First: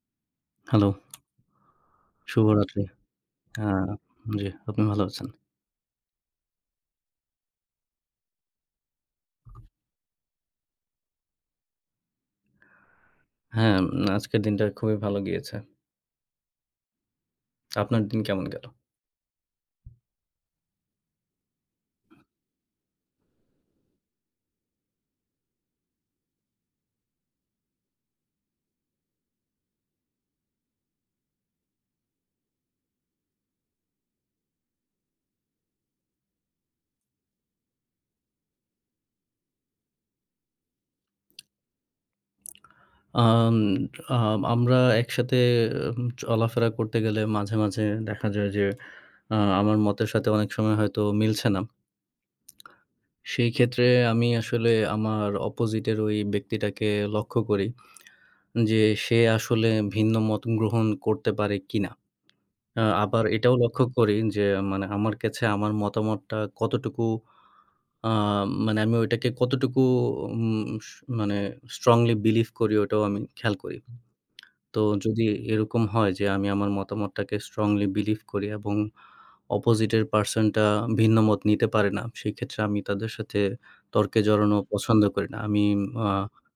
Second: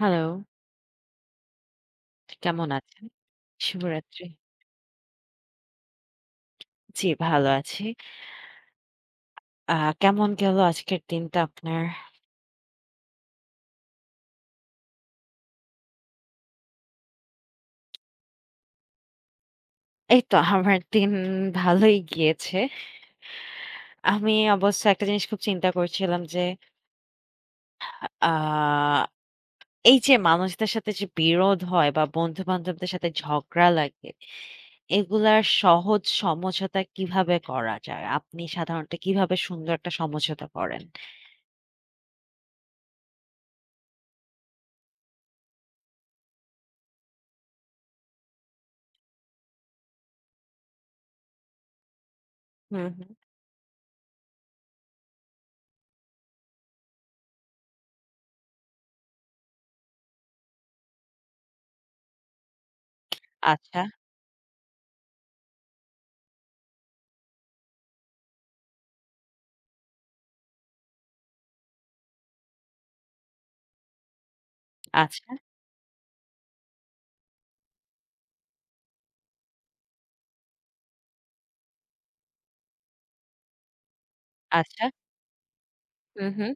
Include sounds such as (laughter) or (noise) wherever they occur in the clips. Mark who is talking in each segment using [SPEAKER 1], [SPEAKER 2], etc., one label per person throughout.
[SPEAKER 1] Hello,
[SPEAKER 2] hello,
[SPEAKER 1] কেমন
[SPEAKER 2] শুভরাত্রি।
[SPEAKER 1] আছেন?
[SPEAKER 2] হ্যাঁ,
[SPEAKER 1] শুভরাত্রি।
[SPEAKER 2] জি, আপনি ভালো আছেন?
[SPEAKER 1] জি, ভালো আছি। আ কেমন গেল আজকের দিনটা আপনার?
[SPEAKER 2] হ্যাঁ, আজকের দিনটা খুবই ভালো গিয়েছে। আপনার দিন কেমন গেল?
[SPEAKER 1] এই তো আমার দিন ভালোই গিয়েছে। আমি অবশ্য একটা জিনিস খুব চিন্তা করছিলাম যে, আ এই যে মানুষদের সাথে যে বিরোধ হয় বা বন্ধু-বান্ধবদের সাথে ঝগড়া লাগে, এগুলার সহজ সমঝোতা কিভাবে করা যায়? আপনি সাধারণত কিভাবে সুন্দর একটা সমঝোতা করেন?
[SPEAKER 2] আম আ আমরা একসাথে চলাফেরা করতে গেলে মাঝে, মাঝে দেখা যায় যে আমার মতের সাথে অনেক সময় হয়তো মিলছে না।
[SPEAKER 1] হুম, হুম।
[SPEAKER 2] সেই ক্ষেত্রে আমি আসলে আমার অপোজিটের ওই ব্যক্তিটাকে লক্ষ্য করি যে সে আসলে ভিন্ন মত গ্রহণ করতে পারে কিনা। আবার এটাও
[SPEAKER 1] আচ্ছা,
[SPEAKER 2] লক্ষ্য করি যে মানে আমার কাছে আমার মতামতটা কতটুকু আ মানে আমি ওইটাকে কতটুকু উম স মানে স্ট্রংলি বিলিভ করি ওটাও আমি খেয়াল করি। তো যদি
[SPEAKER 1] আচ্ছা,
[SPEAKER 2] এরকম হয় যে আমি আমার মতামতটাকে স্ট্রংলি বিলিভ করি এবং অপোজিটের পারসনটা ভিন্ন মত নিতে পারে না, সেক্ষেত্রে আমি তাদের সাথে তর্কে জড়ানো
[SPEAKER 1] আচ্ছা।
[SPEAKER 2] পছন্দ করি না। আমি আ
[SPEAKER 1] হুম, হুম।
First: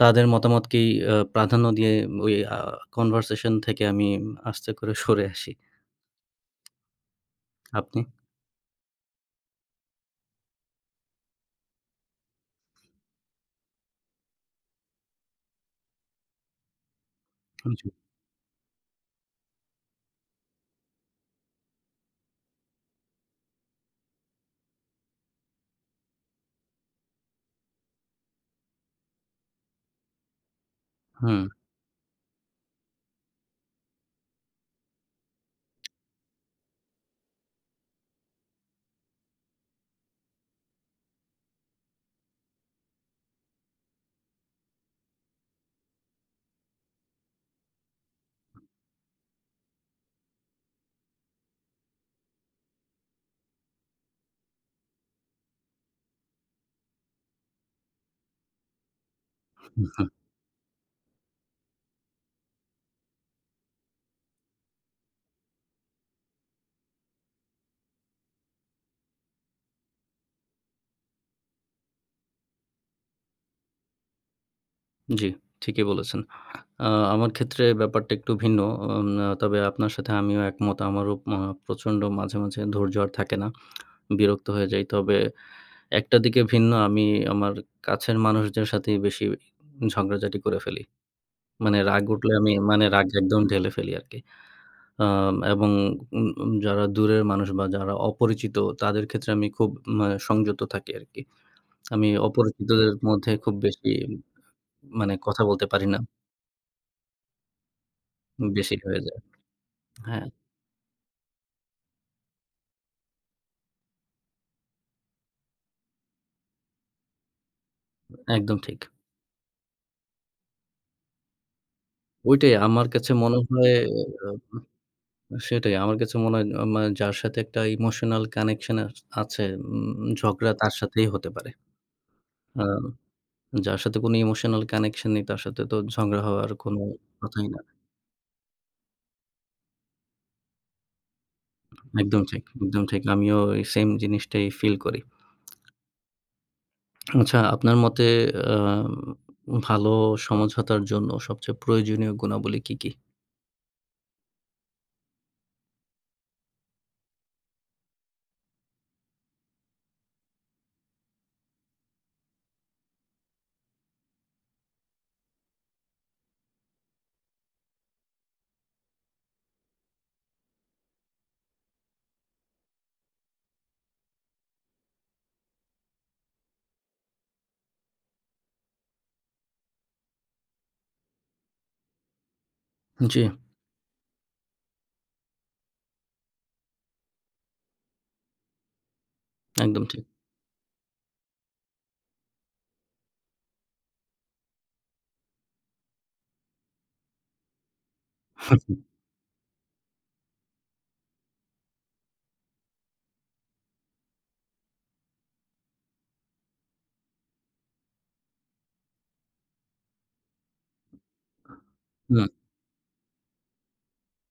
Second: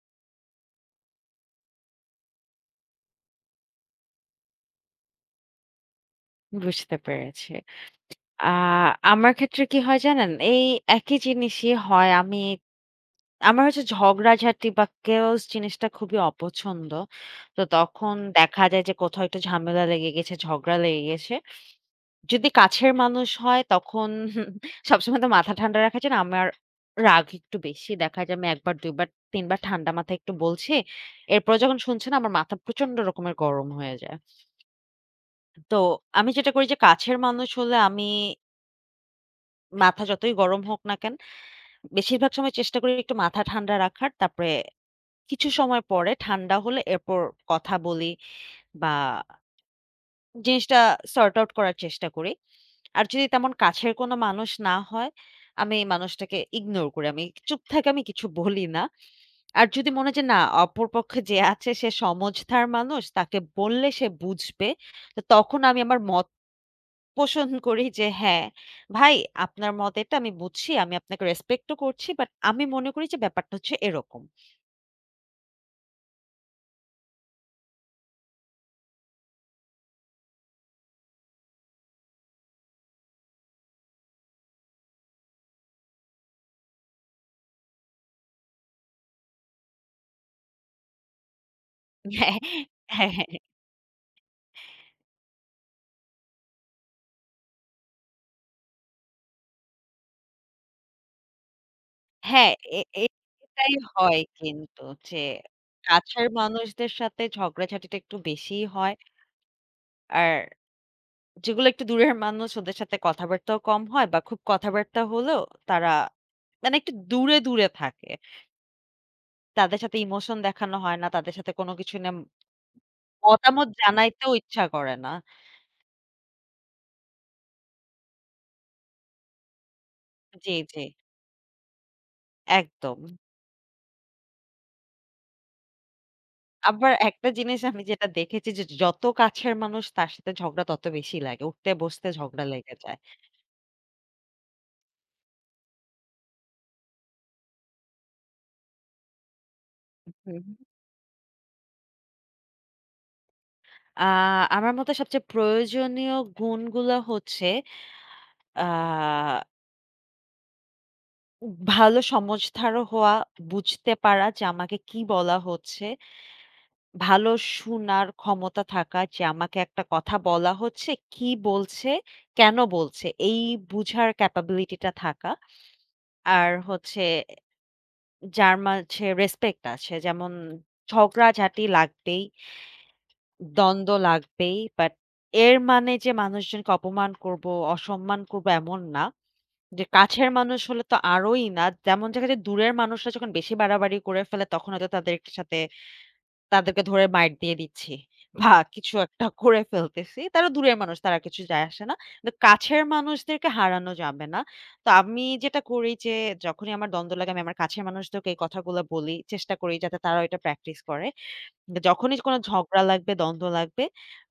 [SPEAKER 2] তাদের মতামতকেই প্রাধান্য দিয়ে ওই আ কনভারসেশন থেকে আমি আস্তে করে সরে আসি।
[SPEAKER 1] বুঝতে পেরেছি।
[SPEAKER 2] আপনি?
[SPEAKER 1] আ আমার ক্ষেত্রে কি হয় জানেন? এই একই জিনিসই হয়। আমার হচ্ছে ঝগড়াঝাটি বা chaos জিনিসটা খুবই অপছন্দ। তো
[SPEAKER 2] জি।
[SPEAKER 1] তখন দেখা যায় যে কোথাও একটু ঝামেলা লেগে গেছে, ঝগড়া লেগে গেছে। যদি কাছের মানুষ হয় তখন (laughs) সবসময় তো মাথা ঠান্ডা রাখা যায় না। আমার রাগ একটু বেশি। দেখা যায় আমি ১ বার, ২ বার, ৩ বার ঠান্ডা মাথায় একটু বলছি।
[SPEAKER 2] হুম।
[SPEAKER 1] এরপরে যখন শুনছে না আমার মাথা প্রচন্ড রকমের গরম হয়ে যায়। তো আমি যেটা করি যে কাছের মানুষ হলে আমি মাথা যতই গরম হোক না কেন বেশিরভাগ সময় চেষ্টা করি একটু মাথা ঠান্ডা রাখার। তারপরে কিছু সময় পরে ঠান্ডা হলে এরপর কথা বলি বা জিনিসটা সর্ট আউট করার চেষ্টা করি। আর যদি তেমন কাছের কোনো মানুষ না হয়, আমি মানুষটাকে ইগনোর করি। আমি চুপ থাকি, আমি কিছু বলি না। আর যদি মনে হয় যে না, অপর পক্ষে যে আছে সে সমঝদার মানুষ, তাকে বললে সে বুঝবে। তো তখন আমি আমার মত পোষণ করি যে হ্যাঁ, ভাই আপনার মত এটা আমি বুঝছি। আমি আপনাকে রেসপেক্ট ও করছি। বাট আমি মনে করি যে ব্যাপারটা হচ্ছে এরকম।
[SPEAKER 2] জি, ঠিকই বলেছেন। আ আমার ক্ষেত্রে ব্যাপারটা একটু ভিন্ন। উম আ তবে আপনার সাথে আমিও একমত। আমারও প্রচণ্ড মাঝে, মাঝে ধৈর্য আর থাকে না। বিরক্ত হয়ে যাই। তবে একটা দিকে ভিন্ন আমি আমার কাছের মানুষদের সাথেই বেশি ঝগড়াঝাটি করে ফেলি। মানে রাগ উঠলে
[SPEAKER 1] হ্যাঁ,
[SPEAKER 2] আমি মানে রাগ
[SPEAKER 1] হ্যাঁ, হ্যাঁ,
[SPEAKER 2] একদম ঢেলে ফেলি আরকি। এবং উম উম যারা দূরের মানুষ বা যারা অপরিচিত তাদের ক্ষেত্রে আমি খুব মানে সংযত থাকি আরকি। আমি
[SPEAKER 1] হ্যাঁ, এ
[SPEAKER 2] অপরিচিতদের
[SPEAKER 1] এ
[SPEAKER 2] মধ্যে খুব
[SPEAKER 1] এটাই
[SPEAKER 2] বেশি
[SPEAKER 1] হয় কিন্তু
[SPEAKER 2] মানে
[SPEAKER 1] যে
[SPEAKER 2] কথা বলতে পারি না।
[SPEAKER 1] কাছের মানুষদের সাথে ঝগড়াঝাটিটা একটু বেশিই
[SPEAKER 2] বেশি
[SPEAKER 1] হয়।
[SPEAKER 2] হয়ে যায়। হ্যাঁ,
[SPEAKER 1] আর যেগুলো একটু দূরের মানুষ ওদের সাথে কথাবার্তাও কম হয় বা খুব কথাবার্তা হলেও তারা মানে একটু দূরে, দূরে থাকে।
[SPEAKER 2] একদম ঠিক।
[SPEAKER 1] তাদের সাথে ইমোশন দেখানো হয় না। তাদের সাথে কোনো কিছু নিয়ে
[SPEAKER 2] ওইটাই আমার কাছে মনে
[SPEAKER 1] মতামত
[SPEAKER 2] হয়
[SPEAKER 1] জানাইতেও ইচ্ছা করে না।
[SPEAKER 2] সেটাই। আমার কাছে মনে হয় মানে যার সাথে একটা ইমোশনাল কানেকশন আছে, ঝগড়া
[SPEAKER 1] জি,
[SPEAKER 2] তার
[SPEAKER 1] জি।
[SPEAKER 2] সাথেই হতে পারে। আ
[SPEAKER 1] একদম।
[SPEAKER 2] যার সাথে কোনো ইমোশনাল কানেকশন নেই তার সাথে তো ঝগড়া হওয়ার কোনো
[SPEAKER 1] আবার একটা
[SPEAKER 2] কথাই না।
[SPEAKER 1] জিনিস আমি যেটা দেখেছি যে যত কাছের মানুষ তার সাথে ঝগড়া তত বেশি লাগে। উঠতে বসতে
[SPEAKER 2] একদম ঠিক,
[SPEAKER 1] ঝগড়া লেগে
[SPEAKER 2] একদম
[SPEAKER 1] যায়।
[SPEAKER 2] ঠিক। আমিও এই সেম জিনিসটাই ফিল করি। আচ্ছা আপনার মতে আ ভালো
[SPEAKER 1] হুম, হুম।
[SPEAKER 2] সমঝোতার জন্য সবচেয়ে প্রয়োজনীয় গুণাবলী কি, কি?
[SPEAKER 1] আ আমার মতে সবচেয়ে প্রয়োজনীয় গুণগুলো হচ্ছে আ ভালো সমঝদারও হওয়া, বুঝতে পারা যে আমাকে কি বলা হচ্ছে, ভালো শোনার ক্ষমতা থাকা যে আমাকে একটা কথা বলা হচ্ছে, কি বলছে, কেন বলছে এই বুঝার ক্যাপাবিলিটি টা থাকা। আর হচ্ছে যার মাঝে রেসপেক্ট আছে। যেমন ঝগড়াঝাটি লাগবেই,
[SPEAKER 2] জি,
[SPEAKER 1] দ্বন্দ্ব লাগবেই। বাট এর মানে যে মানুষজনকে অপমান করব, অসম্মান করব এমন না।
[SPEAKER 2] একদম
[SPEAKER 1] যে
[SPEAKER 2] ঠিক।
[SPEAKER 1] কাছের মানুষ হলে তো আরোই না। যেমন দেখা যায় দূরের মানুষরা যখন বেশি বাড়াবাড়ি করে ফেলে তখন হয়তো তাদের সাথে তাদেরকে ধরে মাইর দিয়ে দিচ্ছি বা কিছু একটা করে ফেলতেছি। তারা দূরের মানুষ, তারা কিছু যায় আসে না। কিন্তু কাছের মানুষদেরকে হারানো যাবে না। তো আমি যেটা করি যে যখনই আমার দ্বন্দ্ব লাগে আমি আমার কাছের মানুষদেরকে এই কথাগুলো বলি। চেষ্টা করি যাতে তারাও এটা প্র্যাকটিস করে। যখনই
[SPEAKER 2] হুম,
[SPEAKER 1] কোনো ঝগড়া লাগবে, দ্বন্দ্ব লাগবে,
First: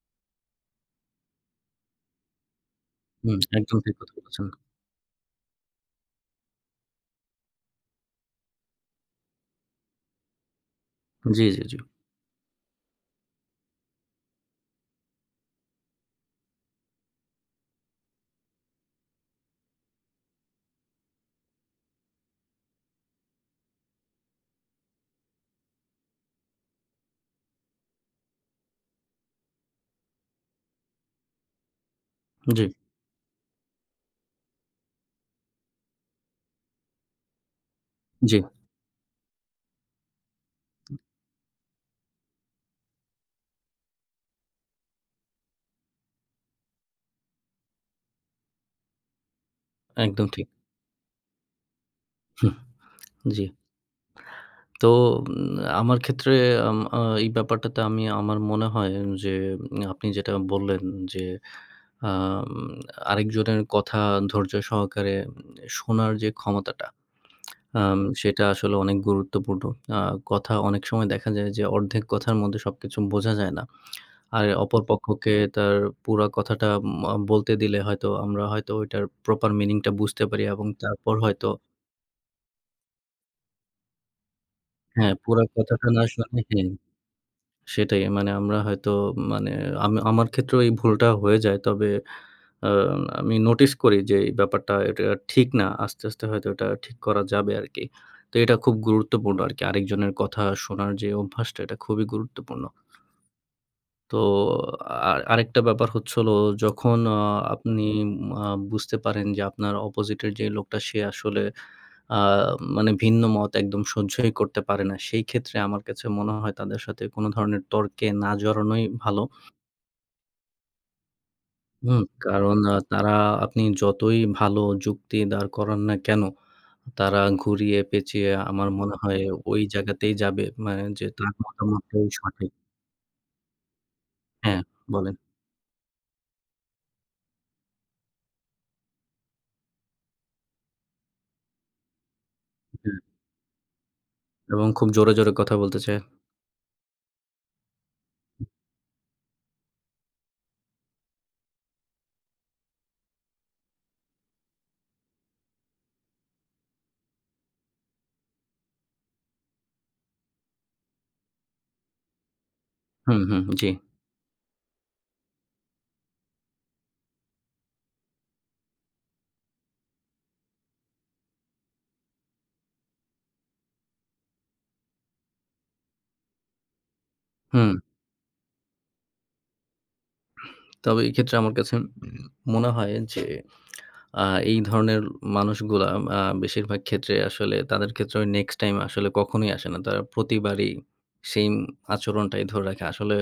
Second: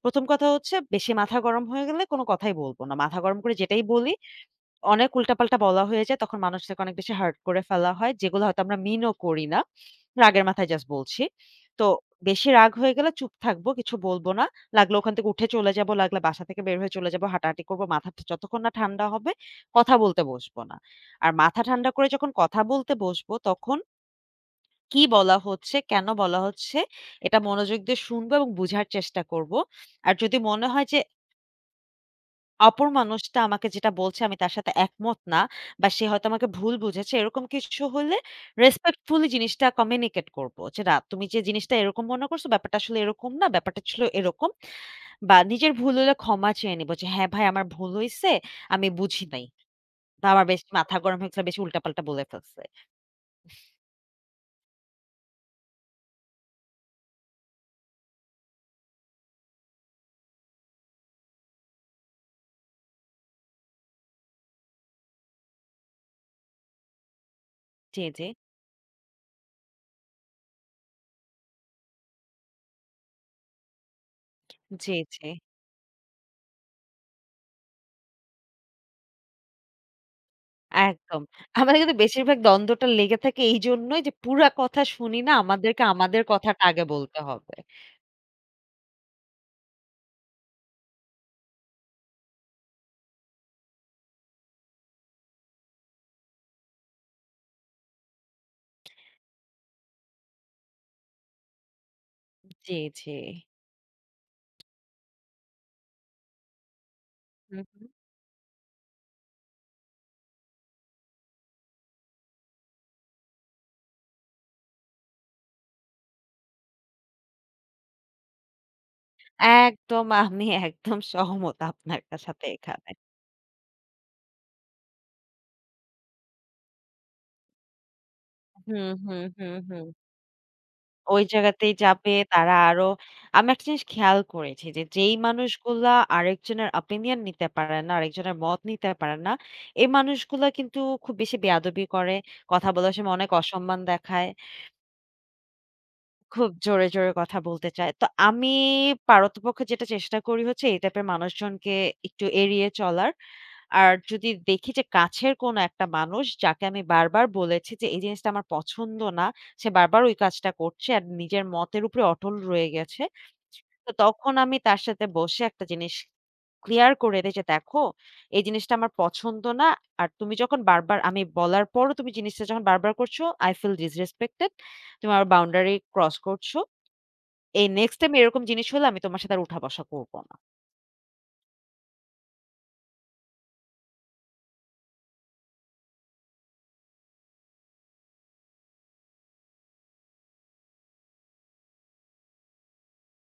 [SPEAKER 1] ১ম কথা হচ্ছে বেশি মাথা গরম হয়ে গেলে কোনো কথাই বলব না। মাথা
[SPEAKER 2] হুম,
[SPEAKER 1] গরম করে
[SPEAKER 2] একদম
[SPEAKER 1] যেটাই
[SPEAKER 2] ঠিক কথা
[SPEAKER 1] বলি
[SPEAKER 2] বলেছেন।
[SPEAKER 1] অনেক উল্টাপাল্টা বলা হয়ে যায়। তখন মানুষদেরকে অনেক বেশি হার্ট করে ফেলা হয়। যেগুলো হয়তো আমরা মিনও করি না। রাগের মাথায় জাস্ট বলছি।
[SPEAKER 2] জি, জি, জি,
[SPEAKER 1] তো বেশি রাগ হয়ে গেলে চুপ থাকবো, কিছু বলবো না। লাগলে ওখান থেকে উঠে চলে যাবো, লাগলে বাসা থেকে বের হয়ে চলে যাবো। হাঁটাহাঁটি করবো। মাথা যতক্ষণ না ঠান্ডা হবে, কথা বলতে বসবো না। আর মাথা ঠান্ডা করে যখন কথা বলতে বসবো, তখন কি বলা হচ্ছে, কেন বলা হচ্ছে, এটা মনোযোগ দিয়ে শুনবো এবং বুঝার চেষ্টা করবো। আর যদি মনে হয় যে
[SPEAKER 2] জি,
[SPEAKER 1] অপর মানুষটা আমাকে যেটা বলছে আমি তার সাথে একমত না বা সে হয়তো আমাকে ভুল বুঝেছে। এরকম কিছু হলে
[SPEAKER 2] জি।
[SPEAKER 1] রেসপেক্টফুলি জিনিসটা কমিউনিকেট করব। যে না তুমি যে জিনিসটা এরকম মনে করছো ব্যাপারটা আসলে এরকম না। ব্যাপারটা ছিল এরকম। বা নিজের ভুল হলে ক্ষমা চেয়ে নিব যে হ্যাঁ, ভাই আমার ভুল হইছে। আমি বুঝি নাই। বা
[SPEAKER 2] একদম
[SPEAKER 1] আমার
[SPEAKER 2] ঠিক।
[SPEAKER 1] বেশ মাথা গরম হয়েছিল বেশি উল্টাপাল্টা বলে
[SPEAKER 2] হুম,
[SPEAKER 1] ফেলছে।
[SPEAKER 2] জি। তো উম আমার ক্ষেত্রে আম আ এই ব্যাপারটাতে আমি আমার মনে হয় যে আপনি যেটা বললেন যে আম আরেকজনের কথা ধৈর্য সহকারে শোনার যে ক্ষমতাটা,
[SPEAKER 1] জি, জি।
[SPEAKER 2] সেটা আসলে অনেক গুরুত্বপূর্ণ। আ কথা অনেক সময় দেখা যায় যে অর্ধেক কথার মধ্যে সবকিছু বোঝা যায় না। আর অপর
[SPEAKER 1] জি, জি।
[SPEAKER 2] পক্ষকে তার পুরা কথাটা ম বলতে দিলে হয়তো আমরা হয়তো ওইটার প্রপার মিনিংটা বুঝতে পারি এবং তারপর
[SPEAKER 1] একদম।
[SPEAKER 2] হয়তো
[SPEAKER 1] আমাদের কিন্তু বেশিরভাগ দ্বন্দ্বটা লেগে থাকে এইজন্যই যে পুরা কথা
[SPEAKER 2] হ্যাঁ,
[SPEAKER 1] শুনি না।
[SPEAKER 2] পুরা
[SPEAKER 1] আমাদেরকে
[SPEAKER 2] কথাটা না
[SPEAKER 1] আমাদের
[SPEAKER 2] শুনে
[SPEAKER 1] কথাটা
[SPEAKER 2] হ্যাঁ।
[SPEAKER 1] আগে বলতে হবে।
[SPEAKER 2] সেটাই, মানে আমরা হয়তো মানে আমি আমার ক্ষেত্রেও এই ভুলটা হয়ে যায়। তবে আ আমি নোটিস করি যে এই ব্যাপারটা এটা ঠিক না। আস্তে, আস্তে হয়তো এটা ঠিক করা যাবে আরকি। তো এটা খুব গুরুত্বপূর্ণ আরকি। আরেকজনের কথা শোনার যে অভ্যাসটা এটা খুবই গুরুত্বপূর্ণ।
[SPEAKER 1] জি, জি।
[SPEAKER 2] তো আরেকটা ব্যাপার হচ্ছে হলো যখন
[SPEAKER 1] হু,
[SPEAKER 2] আপনি
[SPEAKER 1] হু।
[SPEAKER 2] আ বুঝতে পারেন যে আপনার অপোজিটের যে লোকটা সে আসলে আ মানে ভিন্ন মত একদম সহ্যই করতে পারে না। সেই ক্ষেত্রে আমার কাছে মনে হয় তাদের সাথে কোনো ধরনের তর্কে না জড়ানোই ভালো।
[SPEAKER 1] একদম আমি একদম সহমত আপনার
[SPEAKER 2] হুম?
[SPEAKER 1] কা সাথে
[SPEAKER 2] কারণ
[SPEAKER 1] এখানে।
[SPEAKER 2] তারা, আপনি যতই ভালো যুক্তি দাঁড় করান না কেন, তারা ঘুরিয়ে পেঁচিয়ে আমার
[SPEAKER 1] হুম,
[SPEAKER 2] মনে হয়
[SPEAKER 1] হুম, হুম,
[SPEAKER 2] ওই
[SPEAKER 1] হুম।
[SPEAKER 2] জায়গাতেই যাবে। মানে যে
[SPEAKER 1] ওই
[SPEAKER 2] তার
[SPEAKER 1] জায়গাতেই
[SPEAKER 2] মতামতটাই
[SPEAKER 1] যাবে
[SPEAKER 2] সঠিক।
[SPEAKER 1] তারা আরো। আমি একটা জিনিস খেয়াল
[SPEAKER 2] হ্যাঁ,
[SPEAKER 1] করেছি যে, যেই
[SPEAKER 2] বলেন।
[SPEAKER 1] মানুষগুলা আরেকজনের opinion নিতে পারে না, আরেকজনের মত নিতে পারে না, এই মানুষগুলা কিন্তু খুব বেশি বেয়াদবি করে, কথা বলার
[SPEAKER 2] হ্যাঁ,
[SPEAKER 1] সময় অনেক অসম্মান দেখায়।
[SPEAKER 2] এবং খুব জোরে, জোরে কথা বলতে চায়।
[SPEAKER 1] খুব জোরে, জোরে কথা বলতে চায়। তো আমি পারতপক্ষে যেটা চেষ্টা করি হচ্ছে এই টাইপের মানুষজনকে একটু এড়িয়ে চলার। আর যদি দেখি যে কাছের কোনো একটা মানুষ যাকে আমি বারবার বলেছি যে, "এই জিনিসটা আমার পছন্দ না।" সে বারবার ওই কাজটা করছে আর নিজের মতের উপরে অটল রয়ে গেছে।
[SPEAKER 2] হুম, হুম। জি।
[SPEAKER 1] তো তখন আমি তার সাথে বসে একটা জিনিস ক্লিয়ার করে দেই যে, "দেখো, এই জিনিসটা আমার পছন্দ না। আর তুমি যখন বারবার আমি বলার পরও তুমি জিনিসটা যখন বারবার করছো, I feel disrespected তুমি আমার বাউন্ডারি ক্রস করছো। এই
[SPEAKER 2] হুম,
[SPEAKER 1] নেক্সট টাইম এরকম জিনিস হলে আমি তোমার সাথে আর উঠা-বসা করব না।"
[SPEAKER 2] তবে এক্ষেত্রে আমার কাছে মনে হয় যে আ এই ধরনের মানুষগুলা বেশিরভাগ ক্ষেত্রে আসলে তাদের ক্ষেত্রে ওই নেক্সট টাইম আসলে কখনোই আসে না। তারা প্রতিবারই সেইম আচরণটাই ধরে রাখে। আসলে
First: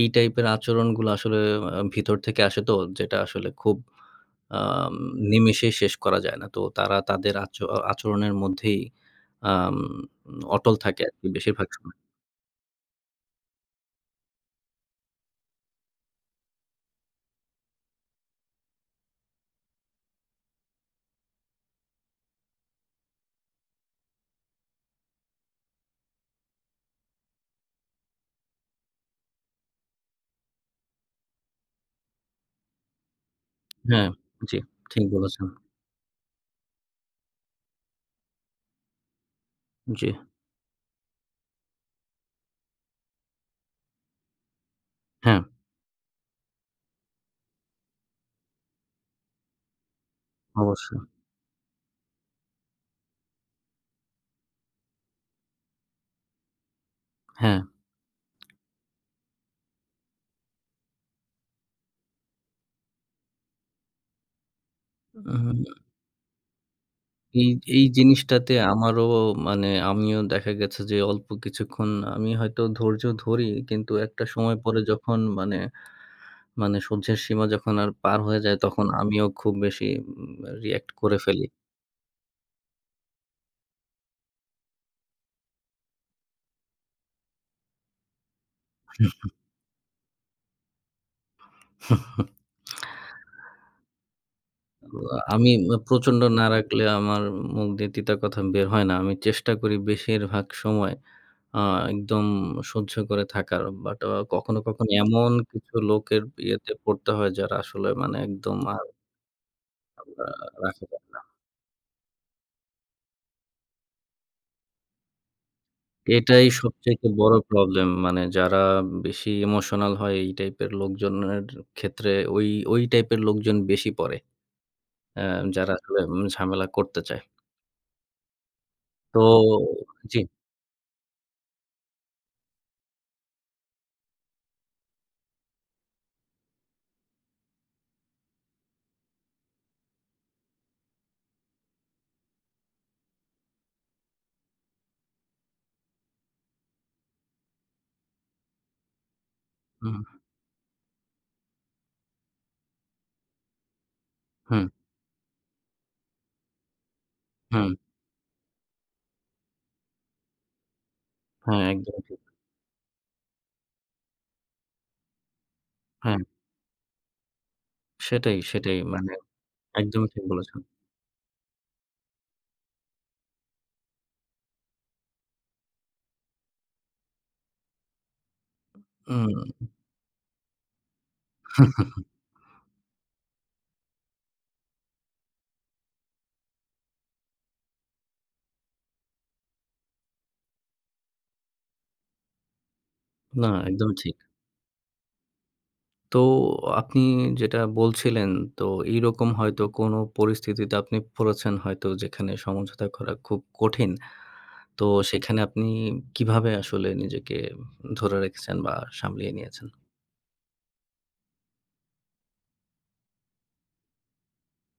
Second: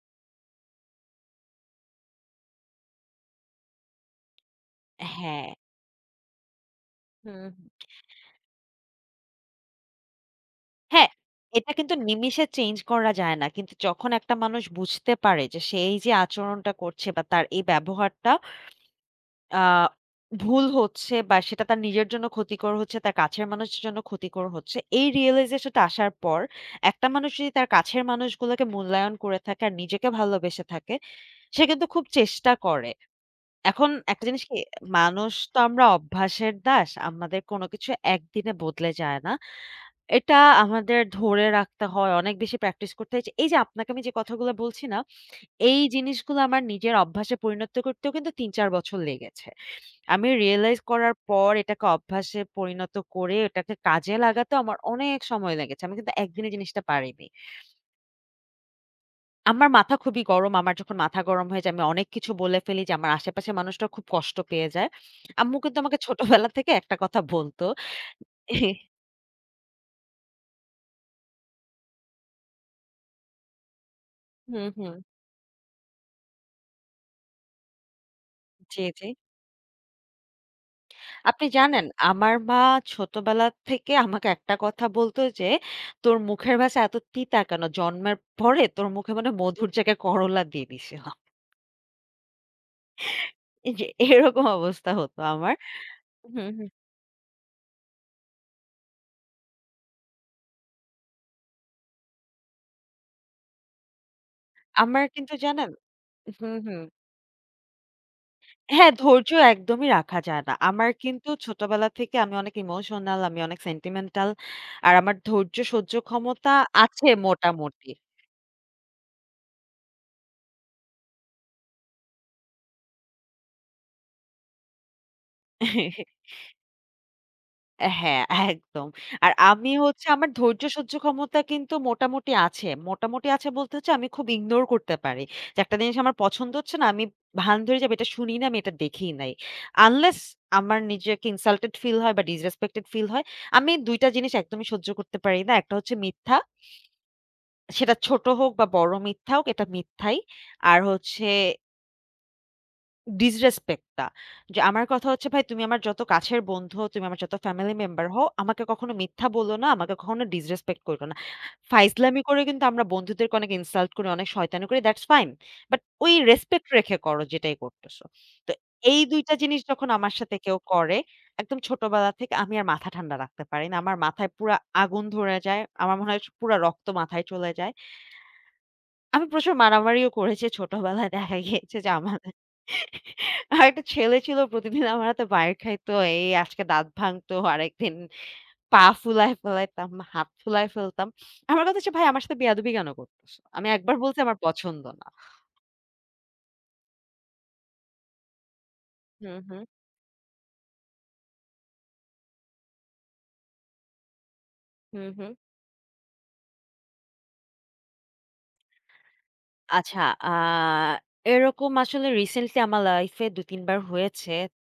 [SPEAKER 2] এই টাইপের আচরণগুলো আসলে ভিতর থেকে আসে, তো যেটা আসলে খুব আম
[SPEAKER 1] হ্যাঁ।
[SPEAKER 2] নিমেষেই শেষ করা যায় না। তো তারা তাদের
[SPEAKER 1] হুম, হুম।
[SPEAKER 2] আচরণের মধ্যেই আম অটল থাকে
[SPEAKER 1] হ্যাঁ,
[SPEAKER 2] আরকি বেশিরভাগ
[SPEAKER 1] এটা কিন্তু
[SPEAKER 2] সময়।
[SPEAKER 1] নিমিষে চেঞ্জ করা যায় না। কিন্তু যখন একটা মানুষ বুঝতে পারে যে সে এই যে আচরণটা করছে বা তার এই ব্যবহারটা আ ভুল হচ্ছে বা সেটা তার নিজের জন্য ক্ষতিকর হচ্ছে, তার কাছের মানুষের জন্য ক্ষতিকর হচ্ছে। এই রিয়ালাইজেশনটা আসার পর একটা মানুষ যদি তার কাছের মানুষগুলোকে মূল্যায়ন করে থাকে আর নিজেকে ভালোবেসে থাকে, সে কিন্তু খুব চেষ্টা করে। এখন
[SPEAKER 2] হ্যাঁ,
[SPEAKER 1] একটা জিনিস কি
[SPEAKER 2] জি, ঠিক
[SPEAKER 1] মানুষ
[SPEAKER 2] বলেছেন।
[SPEAKER 1] তো আমরা অভ্যাসের দাস। আমাদের কোনো কিছু একদিনে বদলে যায় না।
[SPEAKER 2] জি,
[SPEAKER 1] এটা আমাদের ধরে রাখতে হয়। অনেক বেশি প্র্যাকটিস করতে হয়। এই যে আপনাকে আমি যে কথাগুলো বলছি না,
[SPEAKER 2] হ্যাঁ,
[SPEAKER 1] এই জিনিসগুলো আমার নিজের অভ্যাসে পরিণত করতেও কিন্তু ৩-৪ বছর লেগেছে। আমি রিয়ালাইজ
[SPEAKER 2] অবশ্যই।
[SPEAKER 1] করার পর এটাকে অভ্যাসে পরিণত করে এটাকে কাজে লাগাতেও আমার অনেক সময় লেগেছে। আমি কিন্তু একদিনে জিনিসটা পারিনি।
[SPEAKER 2] হ্যাঁ,
[SPEAKER 1] আমার মাথা খুবই গরম। আমার যখন মাথা গরম হয়ে যায়, আমি অনেক কিছু বলে ফেলি যে আমার আশেপাশের মানুষরা খুব কষ্ট পেয়ে যায়। আম্মু
[SPEAKER 2] উম
[SPEAKER 1] কিন্তু আমাকে ছোটবেলা থেকে একটা কথা
[SPEAKER 2] এই
[SPEAKER 1] বলতো।
[SPEAKER 2] এই জিনিসটাতে আমারও মানে আমিও দেখা গেছে যে অল্প কিছুক্ষণ আমি হয়তো ধৈর্য ধরি। কিন্তু একটা সময়
[SPEAKER 1] হুম,
[SPEAKER 2] পরে
[SPEAKER 1] হুম।
[SPEAKER 2] যখন মানে, মানে সহ্যের সীমা যখন আর পার হয়ে যায়
[SPEAKER 1] জি,
[SPEAKER 2] তখন
[SPEAKER 1] জি।
[SPEAKER 2] আমিও খুব বেশি রিঅ্যাক্ট করে ফেলি।
[SPEAKER 1] আপনি জানেন আমার মা ছোটবেলা থেকে আমাকে একটা কথা বলতো যে, "তোর মুখের ভাষা এত তিতা কেন? জন্মের পরে তোর মুখে মনে হয় মধুর জায়গায় করলা দিয়ে দিছিলাম।" এই যে এরকম অবস্থা হতো
[SPEAKER 2] আমি
[SPEAKER 1] আমার।
[SPEAKER 2] প্রচণ্ড না
[SPEAKER 1] হুম, হুম।
[SPEAKER 2] রাখলে আমার মুখ দিয়ে তিতা কথা বের হয় না। আমি চেষ্টা করি বেশিরভাগ সময় আ একদম সহ্য করে থাকার। বাট কখনো, কখনো
[SPEAKER 1] আমার
[SPEAKER 2] এমন
[SPEAKER 1] কিন্তু জানেন।
[SPEAKER 2] কিছু লোকের
[SPEAKER 1] হুম,
[SPEAKER 2] ইয়েতে
[SPEAKER 1] হুম।
[SPEAKER 2] পড়তে হয় যারা আসলে মানে একদম আর
[SPEAKER 1] হ্যাঁ, ধৈর্য একদমই রাখা
[SPEAKER 2] আ
[SPEAKER 1] যায় না।
[SPEAKER 2] রাখা
[SPEAKER 1] আমার
[SPEAKER 2] যায় না।
[SPEAKER 1] কিন্তু ছোটবেলা থেকে আমি অনেক ইমোশনাল, আমি অনেক সেন্টিমেন্টাল। আর আমার ধৈর্য সহ্য
[SPEAKER 2] এটাই
[SPEAKER 1] ক্ষমতা
[SPEAKER 2] সবচাইতে
[SPEAKER 1] আছে
[SPEAKER 2] বড় প্রবলেম।
[SPEAKER 1] মোটামুটি।
[SPEAKER 2] মানে যারা বেশি ইমোশনাল হয় এই টাইপের লোকজনের ক্ষেত্রে ওই, ওই টাইপের লোকজন বেশি পড়ে। যারা আসলে
[SPEAKER 1] (laughs)
[SPEAKER 2] ঝামেলা করতে চায়।
[SPEAKER 1] হ্যাঁ, একদম।
[SPEAKER 2] তো
[SPEAKER 1] আর আমি হচ্ছে
[SPEAKER 2] জি।
[SPEAKER 1] আমার ধৈর্য সহ্য ক্ষমতা কিন্তু মোটামুটি আছে। মোটামুটি আছে বলতে হচ্ছে আমি খুব ইগনোর করতে পারি। যে একটা জিনিস আমার পছন্দ হচ্ছে না, আমি ভান ধরে যাবো এটা শুনি না, আমি এটা দেখি নাই। আনলেস আমার নিজেকে ইনসাল্টেড ফিল হয় বা ডিসরেসপেক্টেড ফিল হয়। আমি ২ টা জিনিস একদমই সহ্য করতে পারি না। একটা হচ্ছে মিথ্যা সেটা ছোট হোক বা বড় মিথ্যা হোক, এটা
[SPEAKER 2] হুম,
[SPEAKER 1] মিথ্যাই। আর হচ্ছে disrespect টা। যে
[SPEAKER 2] হুম,
[SPEAKER 1] আমার কথা হচ্ছে ভাই তুমি আমার যত কাছের বন্ধু হও, তুমি আমার যত
[SPEAKER 2] হুম।
[SPEAKER 1] ফ্যামিলি মেম্বার হও, আমাকে কখনো মিথ্যা বলো না, আমাকে কখনো disrespect করো না।
[SPEAKER 2] হ্যাঁ, একদমই ঠিক।
[SPEAKER 1] ফাইজলামি করে কিন্তু আমরা বন্ধুদেরকে অনেক ইনসাল্ট করি, অনেক শয়তানি করি। That's fine. বাট ওই
[SPEAKER 2] হ্যাঁ,
[SPEAKER 1] রেসপেক্ট রেখে করো যেটাই করতেছো।
[SPEAKER 2] সেটাই,
[SPEAKER 1] তো
[SPEAKER 2] সেটাই
[SPEAKER 1] এই
[SPEAKER 2] মানে
[SPEAKER 1] ২ টা জিনিস যখন
[SPEAKER 2] একদমই
[SPEAKER 1] আমার
[SPEAKER 2] ঠিক
[SPEAKER 1] সাথে কেউ
[SPEAKER 2] বলেছেন।
[SPEAKER 1] করে, একদম ছোটবেলা থেকে আমি আর মাথা ঠান্ডা রাখতে পারি না। আমার মাথায় পুরা আগুন ধরে যায়। আমার মনে হয় পুরা রক্ত মাথায় চলে যায়। আমি
[SPEAKER 2] হুম,
[SPEAKER 1] প্রচুর মারামারিও করেছি ছোটবেলায়। দেখা গিয়েছে যে আমাদের আরেকটা ছেলে ছিল প্রতিদিন আমার হাতে মাইর খাইতো। এই আজকে দাঁত ভাঙতো, আরেকদিন পা ফুলায় ফেলাইতাম, হাত ফুলায় ফেলতাম। আমার কথা হচ্ছে, "ভাই আমার সাথে বেয়াদবি কেন করতেছ?"
[SPEAKER 2] না
[SPEAKER 1] আমি একবার
[SPEAKER 2] একদমই ঠিক।
[SPEAKER 1] বলছি, "আমার পছন্দ না।"
[SPEAKER 2] তো আপনি যেটা বলছিলেন, তো এইরকম
[SPEAKER 1] হুম,
[SPEAKER 2] হয়তো
[SPEAKER 1] হুম,
[SPEAKER 2] কোনো পরিস্থিতিতে আপনি পড়েছেন হয়তো যেখানে সমঝোতা করা খুব কঠিন। তো
[SPEAKER 1] হুম, হুম।
[SPEAKER 2] সেখানে আপনি কিভাবে আসলে নিজেকে ধরে রেখেছেন বা সামলিয়ে নিয়েছেন?
[SPEAKER 1] আচ্ছা, আ এরকম আসলে রিসেন্টলি আমার লাইফে ২-৩ বার হয়েছে।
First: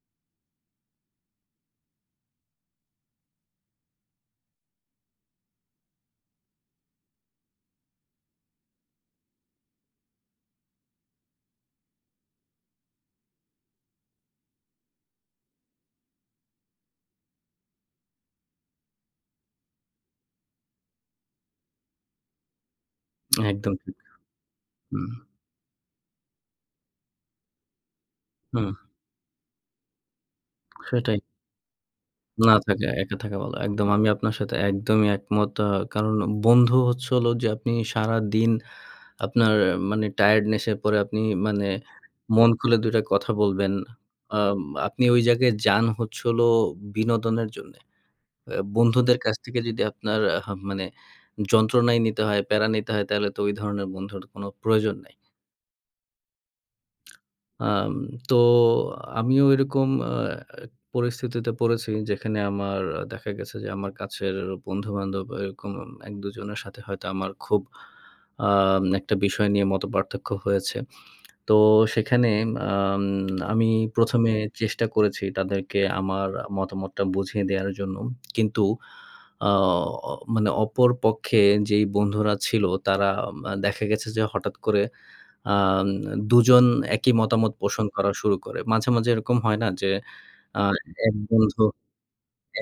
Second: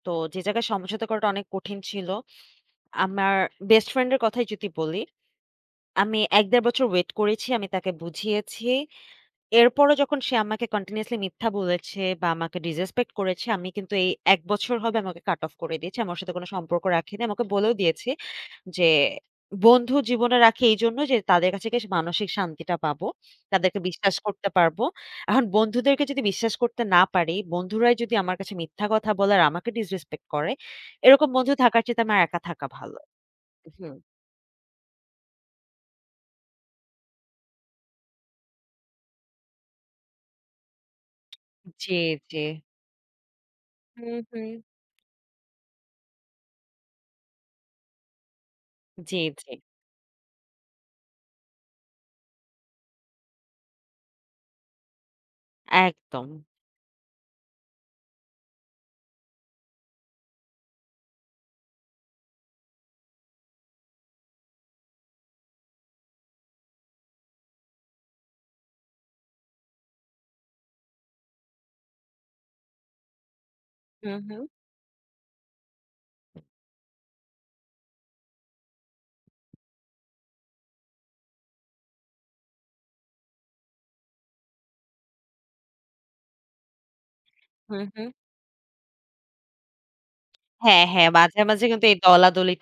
[SPEAKER 1] তো যে জায়গায় সমঝোতা করাটা অনেক কঠিন ছিল। আমার বেস্ট ফ্রেন্ড এর কথাই যদি বলি আমি ১-১.৫ বছর ওয়েট করেছি। আমি তাকে বুঝিয়েছি। এরপরও যখন সে আমাকে কন্টিনিউয়াসলি মিথ্যা বলেছে বা আমাকে ডিসরেসপেক্ট করেছে, আমি কিন্তু এই ১ বছর হবে আমি ওকে কাট অফ করে দিয়েছি। আমি ওর সাথে কোনো সম্পর্ক রাখিনি। আমি ওকে বলেও দিয়েছি যে, বন্ধু জীবনে রাখি এইজন্য যে তাদের কাছে গিয়ে মানসিক শান্তিটা পাবো।
[SPEAKER 2] একদম
[SPEAKER 1] তাদেরকে
[SPEAKER 2] ঠিক।
[SPEAKER 1] বিশ্বাস করতে পারবো।
[SPEAKER 2] হুম,
[SPEAKER 1] এখন বন্ধুদেরকে যদি বিশ্বাস করতে না পারি, বন্ধুরাই যদি আমার কাছে
[SPEAKER 2] হুম,
[SPEAKER 1] মিথ্যা কথা বলে আর আমাকে ডিসরেসপেক্ট করে,
[SPEAKER 2] সেটাই।
[SPEAKER 1] এরকম বন্ধু থাকার চাইতে আমার একা
[SPEAKER 2] না
[SPEAKER 1] থাকা
[SPEAKER 2] থাকা,
[SPEAKER 1] ভালো।
[SPEAKER 2] একা থাকা ভালো। একদম
[SPEAKER 1] হুম।
[SPEAKER 2] আমি আপনার সাথে একদমই একমত। কারণ বন্ধু হচ্ছে হলো যে আপনি সারাদিন আপনার আহ, মানে টায়ার্ডনেস এর পরে আপনি মানে
[SPEAKER 1] জি, জি।
[SPEAKER 2] মন খুলে ২ টা কথা বলবেন।
[SPEAKER 1] হুম, হুম।
[SPEAKER 2] আম আপনি ওই জায়গায় যান হচ্ছে হলো বিনোদনের জন্যে।
[SPEAKER 1] জি,
[SPEAKER 2] বন্ধুদের কাছ
[SPEAKER 1] জি।
[SPEAKER 2] থেকে যদি আপনার আহ মানে যন্ত্রণাই নিতে হয়, প্যারা নিতে হয় তাহলে তো ওই ধরনের বন্ধুর কোনো প্রয়োজন নেই।
[SPEAKER 1] একদম।
[SPEAKER 2] আম তো আমিও এরকম পরিস্থিতিতে পড়েছি, যেখানে আমার দেখা গেছে যে আমার কাছের বন্ধু-বান্ধব এরকম ১-২ জনের সাথে হয়তো আমার খুব একটা বিষয় নিয়ে মতপার্থক্য হয়েছে। তো সেখানে আম আমি
[SPEAKER 1] হুম,
[SPEAKER 2] ১ম এ
[SPEAKER 1] হুম।
[SPEAKER 2] চেষ্টা করেছি তাদেরকে আমার মতামতটা বুঝিয়ে দেওয়ার জন্য। কিন্তু আ মানে অপর পক্ষে যেই বন্ধুরা ছিল তারা দেখা গেছে যে হঠাৎ করে আম ২ জন একই মতামত
[SPEAKER 1] হুম,
[SPEAKER 2] পোষণ করা
[SPEAKER 1] হুম।
[SPEAKER 2] শুরু করে। মাঝে, মাঝে এরকম হয় না যে? আ
[SPEAKER 1] হ্যাঁ, হ্যাঁ।
[SPEAKER 2] এক
[SPEAKER 1] মাঝে,
[SPEAKER 2] বন্ধু
[SPEAKER 1] মাঝে কিন্তু এই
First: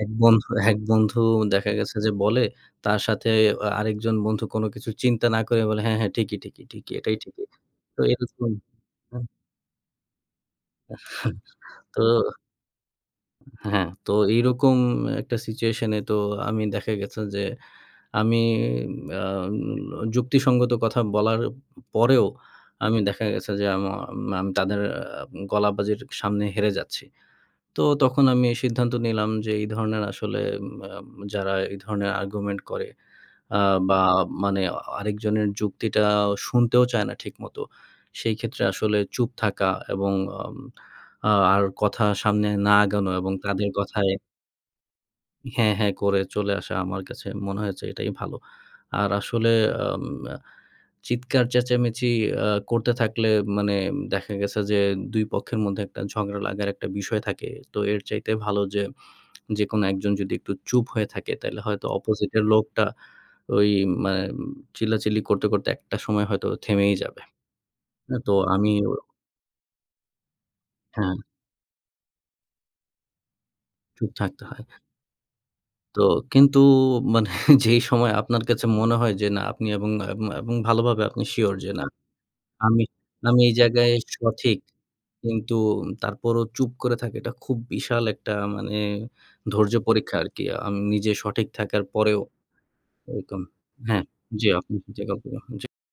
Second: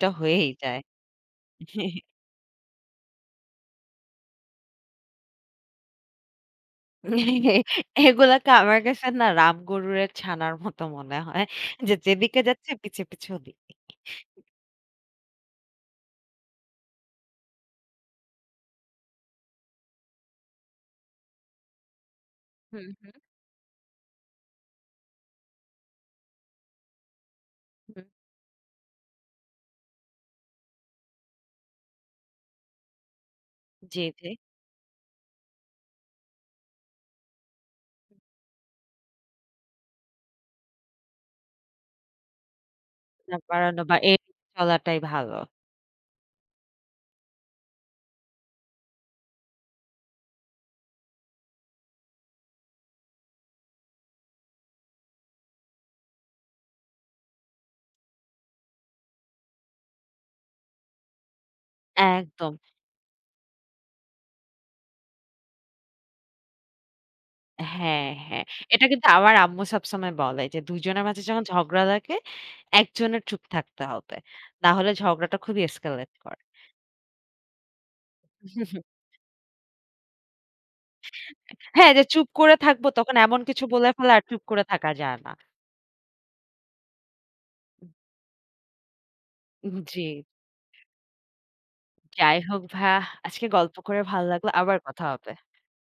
[SPEAKER 1] হয়েই
[SPEAKER 2] এক
[SPEAKER 1] যায়।
[SPEAKER 2] বন্ধু দেখা গেছে যে বলে, তার সাথে আরেকজন বন্ধু কোনো কিছু চিন্তা না করে বলে, "হ্যাঁ, হ্যাঁ, ঠিকই, ঠিকই, ঠিকই, এটাই ঠিকই।" তো এরকম
[SPEAKER 1] এগুলাকে আমার কাছে
[SPEAKER 2] হুম,
[SPEAKER 1] না রামগরুরের ছানার মতো মনে হয়। যে
[SPEAKER 2] তো
[SPEAKER 1] যেদিকে যাচ্ছে পিছে, পিছে ওদিকে।
[SPEAKER 2] হ্যাঁ, তো এইরকম একটা সিচুয়েশন এ তো আমি দেখা গেছে যে আমি আ যুক্তিসঙ্গত কথা বলার পরেও
[SPEAKER 1] হুম,
[SPEAKER 2] আমি
[SPEAKER 1] হুম,
[SPEAKER 2] দেখা গেছে যে আমি তাদের আ গলাবাজির সামনে হেরে যাচ্ছি। তো
[SPEAKER 1] হুম।
[SPEAKER 2] তখন আমি সিদ্ধান্ত নিলাম যে এই ধরনের আসলে আম যারা এই ধরনের আর্গুমেন্ট করে আ বা
[SPEAKER 1] জি, জি।
[SPEAKER 2] মানে আরেকজনের যুক্তিটা শুনতেও চায় না ঠিকমতো। সেই ক্ষেত্রে আসলে চুপ থাকা এবং আম আ আর কথা সামনে না আগানো এবং
[SPEAKER 1] না
[SPEAKER 2] তাদের
[SPEAKER 1] বাড়ানো বা
[SPEAKER 2] কথায়
[SPEAKER 1] এড়িয়ে চলাটাই ভালো।
[SPEAKER 2] হ্যাঁ, হ্যাঁ করে চলে আসা আমার কাছে মনে হয়েছে এটাই ভালো। আর আসলে আম চিৎকার চেঁচামেচি করতে থাকলে মানে দেখা গেছে যে ২ পক্ষের মধ্যে একটা ঝগড়া লাগার একটা বিষয় থাকে। তো এর চাইতে ভালো যে যেকোনো একজন যদি একটু চুপ হয়ে থাকে, তাইলে হয়তো অপোজিটের
[SPEAKER 1] একদম।
[SPEAKER 2] লোকটা ওই মানে চিল্লাচিল্লি করতে, করতে একটা সময় হয়তো থেমেই যাবে।
[SPEAKER 1] হ্যাঁ,
[SPEAKER 2] হ্যাঁ, তো
[SPEAKER 1] হ্যাঁ।
[SPEAKER 2] আমি,
[SPEAKER 1] এটা কিন্তু আমার আম্মু সবসময় বলে যে ২ জনের
[SPEAKER 2] হ্যাঁ,
[SPEAKER 1] মাঝে যখন ঝগড়া লাগে, একজনের চুপ থাকতে
[SPEAKER 2] চুপ
[SPEAKER 1] হবে।
[SPEAKER 2] থাকতে হয়।
[SPEAKER 1] না হলে ঝগড়াটা খুবই
[SPEAKER 2] তো
[SPEAKER 1] এসকেলেট করে।
[SPEAKER 2] কিন্তু মানে (laughs) যেই সময় আপনার কাছে মনে হয় যে না আপনি এবং এবং এবং ভালোভাবে আপনি সিউর যে না
[SPEAKER 1] হ্যাঁ, যে চুপ করে
[SPEAKER 2] আমি
[SPEAKER 1] থাকবো তখন
[SPEAKER 2] আমি
[SPEAKER 1] এমন
[SPEAKER 2] এই
[SPEAKER 1] কিছু বলে
[SPEAKER 2] জায়গায়
[SPEAKER 1] ফেলে আর চুপ
[SPEAKER 2] সঠিক।
[SPEAKER 1] করে থাকা যায় না।
[SPEAKER 2] কিন্তু তারপরও চুপ করে থাকা এটা খুব বিশাল একটা মানে ধৈর্য
[SPEAKER 1] জি,
[SPEAKER 2] পরীক্ষা আরকি। আমি নিজে সঠিক থাকার পরেও
[SPEAKER 1] যাই হোক ভাইয়া
[SPEAKER 2] এরকম
[SPEAKER 1] আজকে গল্প করে
[SPEAKER 2] হ্যাঁ,
[SPEAKER 1] ভালো
[SPEAKER 2] জি
[SPEAKER 1] লাগলো।
[SPEAKER 2] আপনি
[SPEAKER 1] আবার
[SPEAKER 2] যে
[SPEAKER 1] কথা হবে।
[SPEAKER 2] গল্পগুলো জি।